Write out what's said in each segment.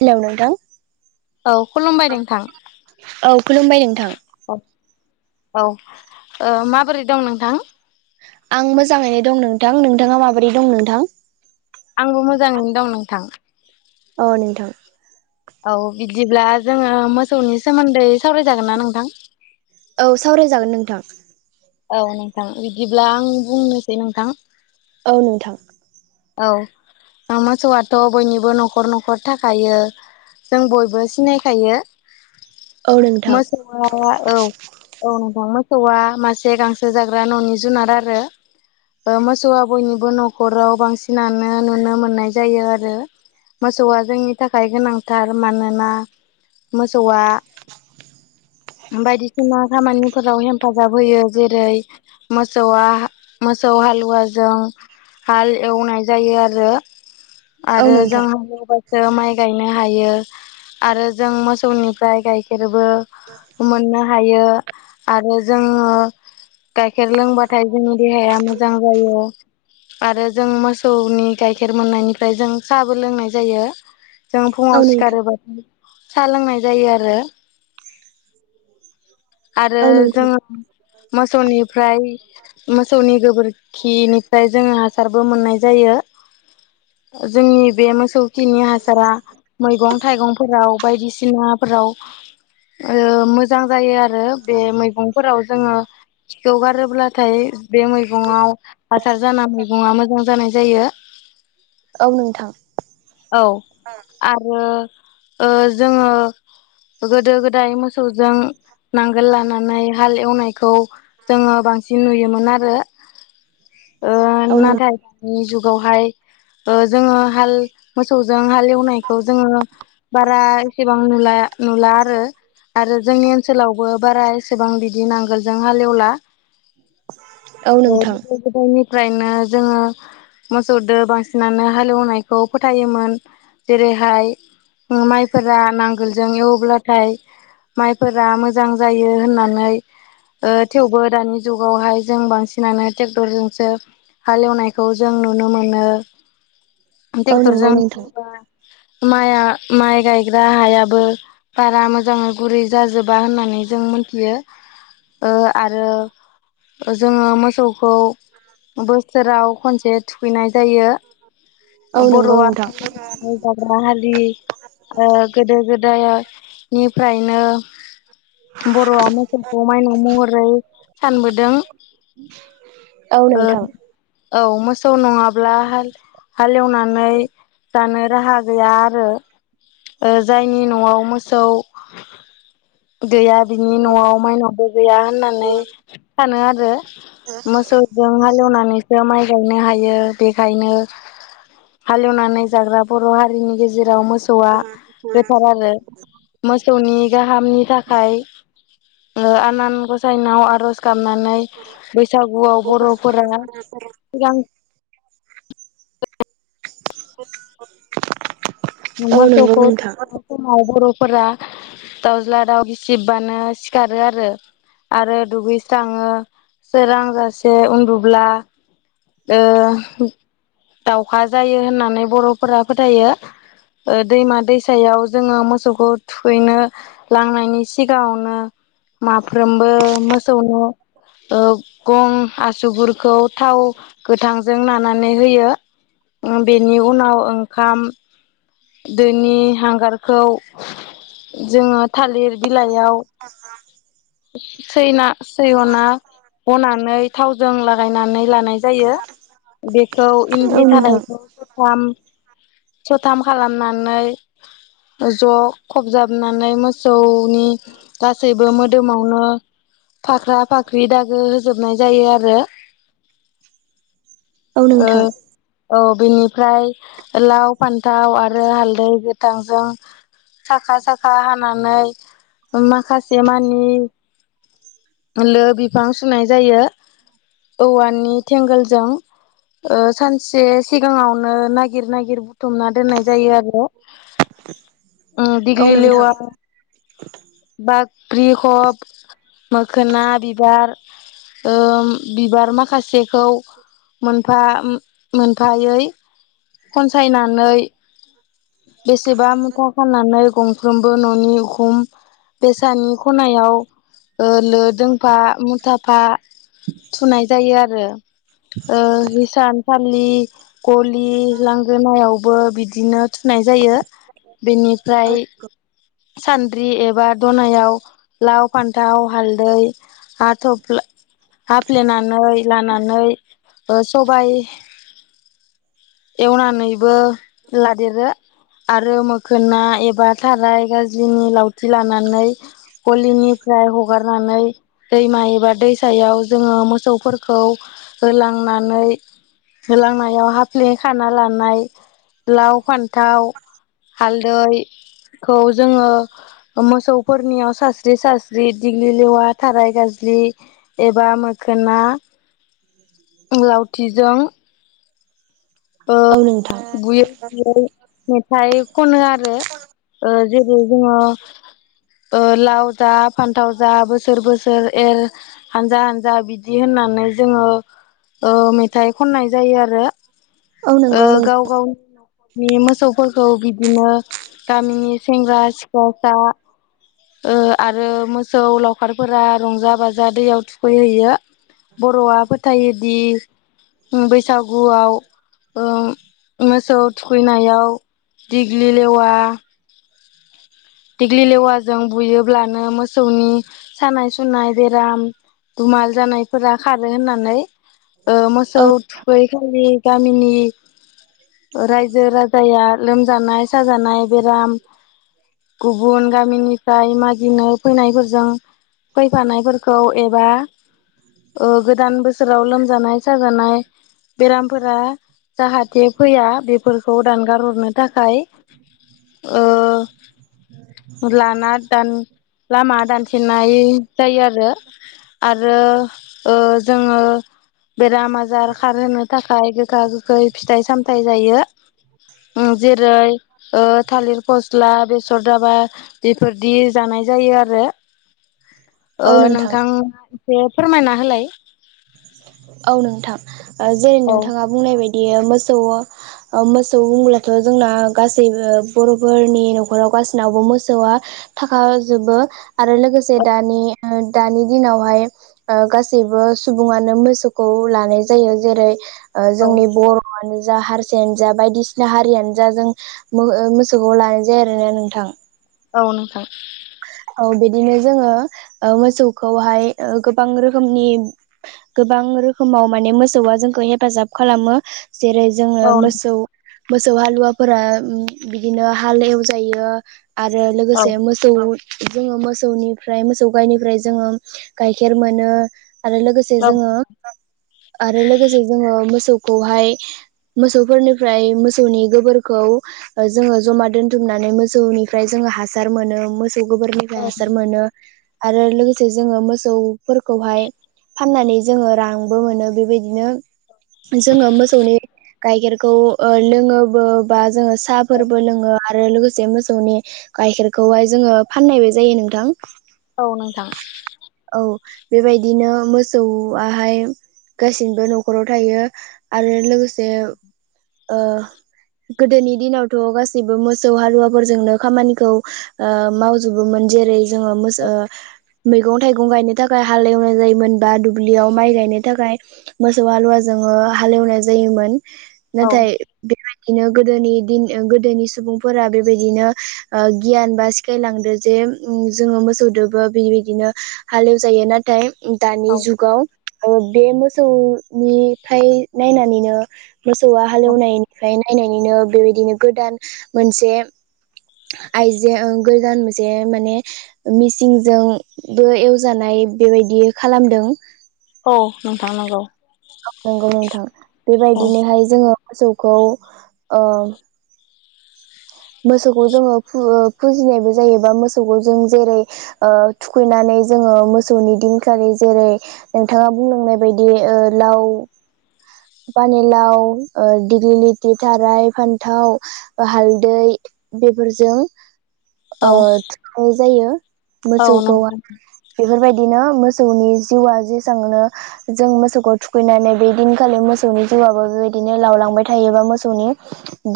Hello नोंथां औ खुलुमबाय नोंथां औ खुलुमबाय नोंथां औ औ ओ माबोरै दं नोंथां? आं मोजाङैनो दं नोंथां नोंथाङा माबोरै दं नोंथां? आंबो मोजाङैनो दं नोंथां औ नोंथां औ बिदिब्ला जोङो मोसौनि सोमोन्दै सावरायजागोन ना नोंथां? औ सावरायजागोन नोंथां औ नोंथां बिदिब्ला आं बुंनोसै नोंथां औ नोंथां औ मोसौआथ' बयनिबो न'खर न'खर थाखायो। जों बयबो सिनायखायो औ नोंथां ा औ औ नोंथां मोसौआ मासे गांसो जाग्रा न'नि जुनार आरो ओ मोसौआ बयनिबो न'खराव बांसिनानो नुनो मोननाय जायो आरो मोसौआ जोंनि थाखाय गोनांथार मानोना मोसौआ बायदिसिना खामानिफोराव हेफाजाब होयो जेरै मोसौआ मोसौ हालुवाजों हाल एवनाय जायो आरो औ आरो जों नोंथां हाल माइ गायनो हायो आरो जों मोसौनिफ्राय गाइखेर गाइखेरबो मोननो हायो। आरो जोंङो गाइखेर लोंबाथाय जोंनि देहाया मोजां जायो। आरो जों मोसौ मोसौनि गाइखेर मोननायनिफ्राय जों साहाबो लोंनाय जायो जों फुङाव औ नोंथां सिखारोबाथाय साहा लोंनाय जायो आरो आरो औ नोंथां जोङो मोसौनिफ्राय मोसौनि गोबोरखिनिफ्राय जोङो हासारबो मोननाय जायो। जोंनि बे मोसौ खिनि हासारा मैगं थाइगंफोराव बायदिसिनाफोराव ओ मोजां जायो आरो आरो बे मैगंफोराव जोङो खिखौगारोब्लाथाय बे मैगङाव हासार जाना मैगङा मोजां जानाय जायो। औ नोंथां औ आरो ओ जोंङो गोदो गोदाय मोसौजों नांगोल लानानै हाल एवनायखौ जोङो बांसिन नुयोमोन आरो ओ औ नों नाथाय दानि जुगावहाय ओ जोःङो हाल मोसौजों हाल एवनायखौ जोंङो बारा एसेबां नुला नुला आरो आरो जोंनि ओनसो लावबो बारा एसेबां बिदि नांगोलजों हालेवला औ नोंथां गोदायनिफ्रायनो जोंङो। मोसौदो बांसिनानो हालेवनायखौ फोथायोमोन जेरैहाय माइफोरा नांगोलजों एवब्लाथाय माइफो रा मोजां जायो होननानै ओ थेवबो दानि जुगावहाय जों बांसिनानो टेक्टरजोंसो हालेवनायखौ जों नुनो मोनो औ नंगौ ट्रेक्टरजों नोंथां नायोबा माइआ माइ गायग्रा हायाबो बारा मोजांङै गुरै जाजोबा होननानै जों मोनथियो ओ आरो जोंङो मोसौखौ बोसोराव खनसे थुखैनाय जायो। औ नंगौ बर'आ नोंथां [unintelligible] दाग्रा हालि गोदो ओ गोदायनिफ्रायनो बर'आ मोसौखौ माइनाव महरै सानबोदों औ ओ नोंथां औ मोसौ नङाब्ला हालेवनानै जानो राहा गैया आरो ओ जायनि न'आव मोसौ गैया बिनि न'आव माइनावबो गैया होननानै सानो आरो मोसौजों हालेवनानैसो माइ [unintelligible] हायो बेखायनो हालेवनानै जाग्रा बर' हारिनि गेजेराव मोसा [unintelligible] मोसौनि गाहामनि थाखाय आनान ओ गसाइनाव आरज खामनानै बैसागुआव बर'फोरा सिगां [unintelligible] औ नंगौ मोसौखौ नोंथां थुखैनाय समाव बर'फोरा दाउज्ला दाउ गिसिबानो सिखारो आरो आरो दुगैस्राङो सोरांजासे उन्दुब्ला ओ दाउखा जायो होननानै बर'फोरा फोथायो। ओ दैमा दैसायाव जोङो मोसौखौ थुखैनो लांनायनि सिगाङावनो माफ्रोमबो मोसौनो ओ गं आसुगुरखौ थाव गोथांजों नानानै होयो बेनि ओ उनाव ओंखाम दैनि हांगारखौ जोङो थालिर बिलाइयाव सैना सैयना हनानै थावजों लागायनानै लानाय जायो। बेखौ औ इन्दि नोंथां थानायखौ सथाम हथाम खालामनानै ज' खबजाबनानै मोसौनि गासैबो मोदोमावनो फाख्रा फाख्रि दागो होजोबनाय जायो आरो। औ नोंथां औ बेनिफ्राय लाव फान थाव आरो हालदै गोथांजों साखा साखा हानानै माखासे मानि लो बिफां सुनाय जायो औवानि थेंगोलजों ओ सानसे सिगाङावनो नागिर नागिर बुथुमना दोननाय जायो आरो उम औ दिग्लि नोंथां लेवा बाख्रि खब मोखोना बिबार। ओ बिबार माखासेखौ मोनफा मोनफायै खनसायना नै बेसेबा मुथा खानानै गं जोंबो न'नि उखुम दैसानि ख'नायाव ओ लो दोंफा मुथाफा थुनाय जायो आरो। ओ हिसान सालि गलि लांगोनायाव बो बिदिनो थुनाय जायो बिनिफ्राय सान द्रि एबा दनायाव लाव फान्थाव हालदै हाथ'फ्ला हाफ्लेनानै लानानै ओ सबाय एवनानैबो लादेरो। आरो मोखोना एबा थाराय गाज्लिनि लावथि लानानै गलिनिफ्राय हगारनानै दैमा एबा दैसायाव जोङो मोसौफोरखौ होलांनानै होलांनायाव हाफ्ले खाना लानाय लाव फान्थाव हालदैखौ जोङो मोसौफोरनियाव सास्रि सास्रि दिग्लि लेवा थाराय गाज्लि एबा मोखोना लावथिजों औ नोंथां। बुयै बुयै मेथाइ खनो आरो ओ जेरै जोङो ओ लाव जा फान्थाव जा बोसोर बोसोर एर हानजा हानजा बिदि होननानै जोङो ओ मेथाइ खननाय जायो आरो। औ नंगौ नों गाव गावनि न' नि मोसौफोरखौ बिदिनो गामिनि सेंग्रा सिख्लाफ्रा ओ आरो मोसौ लावखारफोरा रंजा बाजा दैयाव थुखैहैयो। बर'आ फोथायोदि उम बैसागुआव ओ मोसौ थुखैनायाव दिग्लि लेवा दिग्लि लेवाजों बुयोब्लानो मोसौनि सानाय सु सुनाय बेराम दुमाल जानायफोरा खारो होननानै। ओ मोसौ औ थुखै खालि गामिनि ओ रायजो राजाया लोमजानाय साजानाय बेराम गुबुन गामिनिफ्राय मागिनो फैनायफोरजों फैफानायफोरखौ एबा ओ गोदान बोसोराव लोमजानाय साजानाय बेरामफोरा जाहाथे फैया बेफोरखौ दानगार हरनो थाखाय ओ लाना दान लामा दानथेनाय जायो आरो आरो जोङो बेराम आजार खारहोनो थाखाय गोखा गोखै फिथाइ सामथायाइ जायो जेरै थालिर फस्ला बेसर दाबा। बेफोरदि जानाय जायो आरो ओ नोंथां। एसे फोरमायना होलाय। औ नोंथां ओ जेरै औ नोंथाङा बुंनाय बायदि मोसौ ओ मोसौ बुंब्लाथ' जोंना गासैबो बर'फोरनि न'खराव गासैनावबो मोसौआ थाखा जोबो। आरो लोगोसे औ दानि दानि दिनावहाय ओ गासैबो सुबुङानो मोसौ खौ लानाय जायो जेरै ओ औ जोंनि बर' हनो जा हारसायानो जा बायदिसिना हारियानो जा जों मोसौखौ लानाय जायो आरोना नोंथां। औ नोंथां औ बिदिनो जोङो मोसौखौहाय गोबां रोखोमनि गोबां रोखोमाव माने मोसौआ जोंखौ हेफाजाब खालामो जेरै जोंङो औ मोसौ मोसौ हालुवाफोरा बिदिनो हाल एवजायो आरो औ लोगोसे मोसौ जोंङो मोसौनिफ्राय मोसौ गायनिफ्राय जोंङो गाइखेर मोनो आरो लोगोसे औ जोंङो आरो लोगोसे जोंङो मोसौखौहाय मोसौफोरनिफ्राय मोसौनि गोबोरखौ जोंङो जमा दोन्थुमनानै मोसौनिफ्राय जोंङो हासार मोनो मो गोबोरनिफ्राय औ हासार मोनो आरो लोगोसे जोंङो मोसौफोरखौहाय फाननानै जोंङो रांबो मोनो बेबायदिनो जोंङो मोसौनि गाइखेरखौ लोङोबो बा जोंङो साहा औ फोरबो लोंङो आरो लोगोसे मोसौनि गाइखेरखौहाय जोंङो फाननायबो जायो नोंथां औ नोंथां औ बेबायदिनो मोसौआहाय गासिबो न'खराव थायो आरो लोगोसे गोदोनि दिनावथ' गासिबो मोसौ हालुवाफोरजोंनो खामानिखौ ओ माव जोबो जेरै जों औ मैगं थाइगं गायनो थाखाय हाल एवनाय जायोमोन बा दुब्लियाव माइ गायनो थाखाय मोसौ हालुवा जोंङो हालेवनाय जायोमोन औ नाथाय बेबायदिनो गोदोनि दिन गोदोनि सुबुंफोरा बेबायदिनो गियान बा सिखायलांदो जे जोंङो मोसौदबो बेबायदिनो हालेवजायो नाथाय औ दानि जुगाव बे मोसौनिफ्राय नायनानैनो मोसौआ हालेव ओमफफ्राय नायनानैनो बेबायदिनो गोदान मोनसे आइजो गोदान मोन से माने मिसिंजोंबो एवजानाय बेबायदि खालामदों औ नोंथां नांगौ औ नंगौ नोंथां औ बेबायदिनोहाय जोंङो मोसौखौ ओ मोसौखौ जोंङो फुजिनायबो जायोबा मोसौखौ जों जेरै ओ थुखैनानै जोंङो मोसौनि दिनखालि जेरै नोंथांङा बुंलांनाय बायदि लाव पानिलाव दिग्लिलिथि थाराय फान्थाव हालदि दै बेफोरजों ओ औ थुखैनाय जायो। औ मोसौखौ नंगौ बेफोरबायदिनो मोसौनि जिउआ जेसेबांनो जों मोसौखौ थुखैनानै बे दिनखालि मोसौनि जिउआबो बेबायदिनो लावलांबाय थायोबा मोसौनि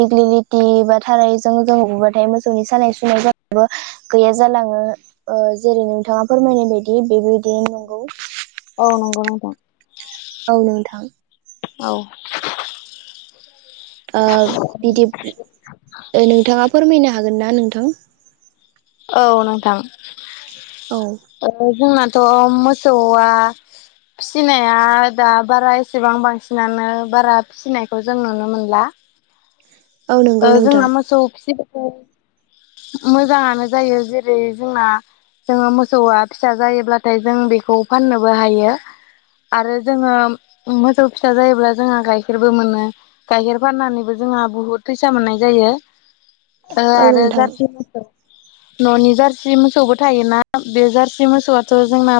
दिग्लिलिटि बा थारैजों जों बुबाथाय मोसौनि सानाय सुनाय जानायाबो गैया जालांङो। जेरै- नोंथांङा फोरमायनाय बायदि बेबायदिनो नंगौ औ नंगौ नोंथां। औ नोंथां। औ ओ बिदि, नोंथांङा फोरमायनो हागोन ना नोंथां? औ नोंथां औ जोंनाथ' मोसौआ फिसिनाया दा बारा एसेबां बांसिनानो बारा फिसिनायखौ जों नुनो मोनला औ नंगौ ओ नोंथां जोंना मोसौ फिसिनायखौ मोजांङानो जायो जेरै जोंना ओ जोंङो मोसौआ फिसा जायोब्लाथाय जों बेखौ फाननोबो हायो आरो जोंङो मोसौ फिसा जायोब्ला जोंङो गाइखेरबो मोनो गाइखेर फाननानैबो जोंहा बुहुत फैसा मोननाय जायो। ओ औ आरो नोंथां जारसि मोसौ न'नि जारसि मोसौबो थायोना बे जारसि मोसौआथ' जोंना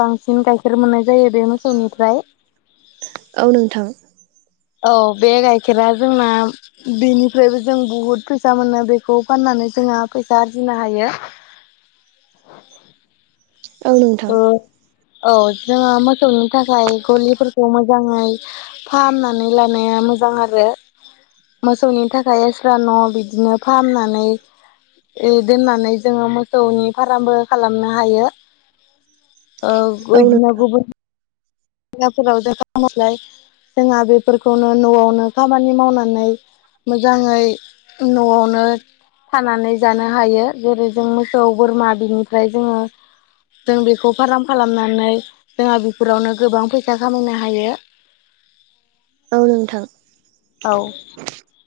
बांसिन गाइखेर मोननाय जायो बे मोसौनिफ्राय। औ नोंथां। औ बे गाइखेरा जोंना बेनिफ्रायबो जों बुहुद फैसा मोनो। बेखौ फाननानै जोंहा फैसा आरजिनो हायो। औ नोंथां ओ औ जोङो मोसौनि थाखाय गलिफोरखौ मोजाङै फाहामनानै लानाया मोजां आरो। मोसौनि थाखाय एस्रा न' बिदिनो फाहामनानै ओ दोननानै जोङो मोसौनि फारामबो खालामनो हायो। ओ औ इदिनो नोंथां गुबुन जायगाफोराव [unintelligible] जोंहा बेफोरखौनो न'आवनो खामानि मावनानै मोजाङै न'आवनो थानानै जानो हायो। जेरै- जों मोसौ बोरमा बिनिफ्राय जोङो जों बेखौ फार्म खालामनानै जोंहा बिफोरावनो गोबां फैसा खामायनो हायो। औ नोंथां। औ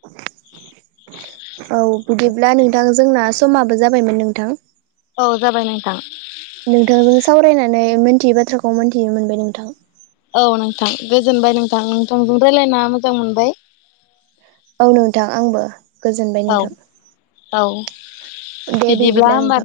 [inaudible] औ बिदिब्ला नोंथां जोंना समाबो जाबायमोन नोंथां। औ जाबाय नोंथां। नोंथांजों सावरायनानै मिथियै बाथ्राखौ मोनथिनो मोनबाय नोंथां। औ नोंथां गोजोनबाय नोंथां। नोंथांजों रायलायना मोजां मोनबाय। औ नोंथां आंबो गोजोनबाय नोंथां। दे दे बिदिब्ला नोंथां होमबा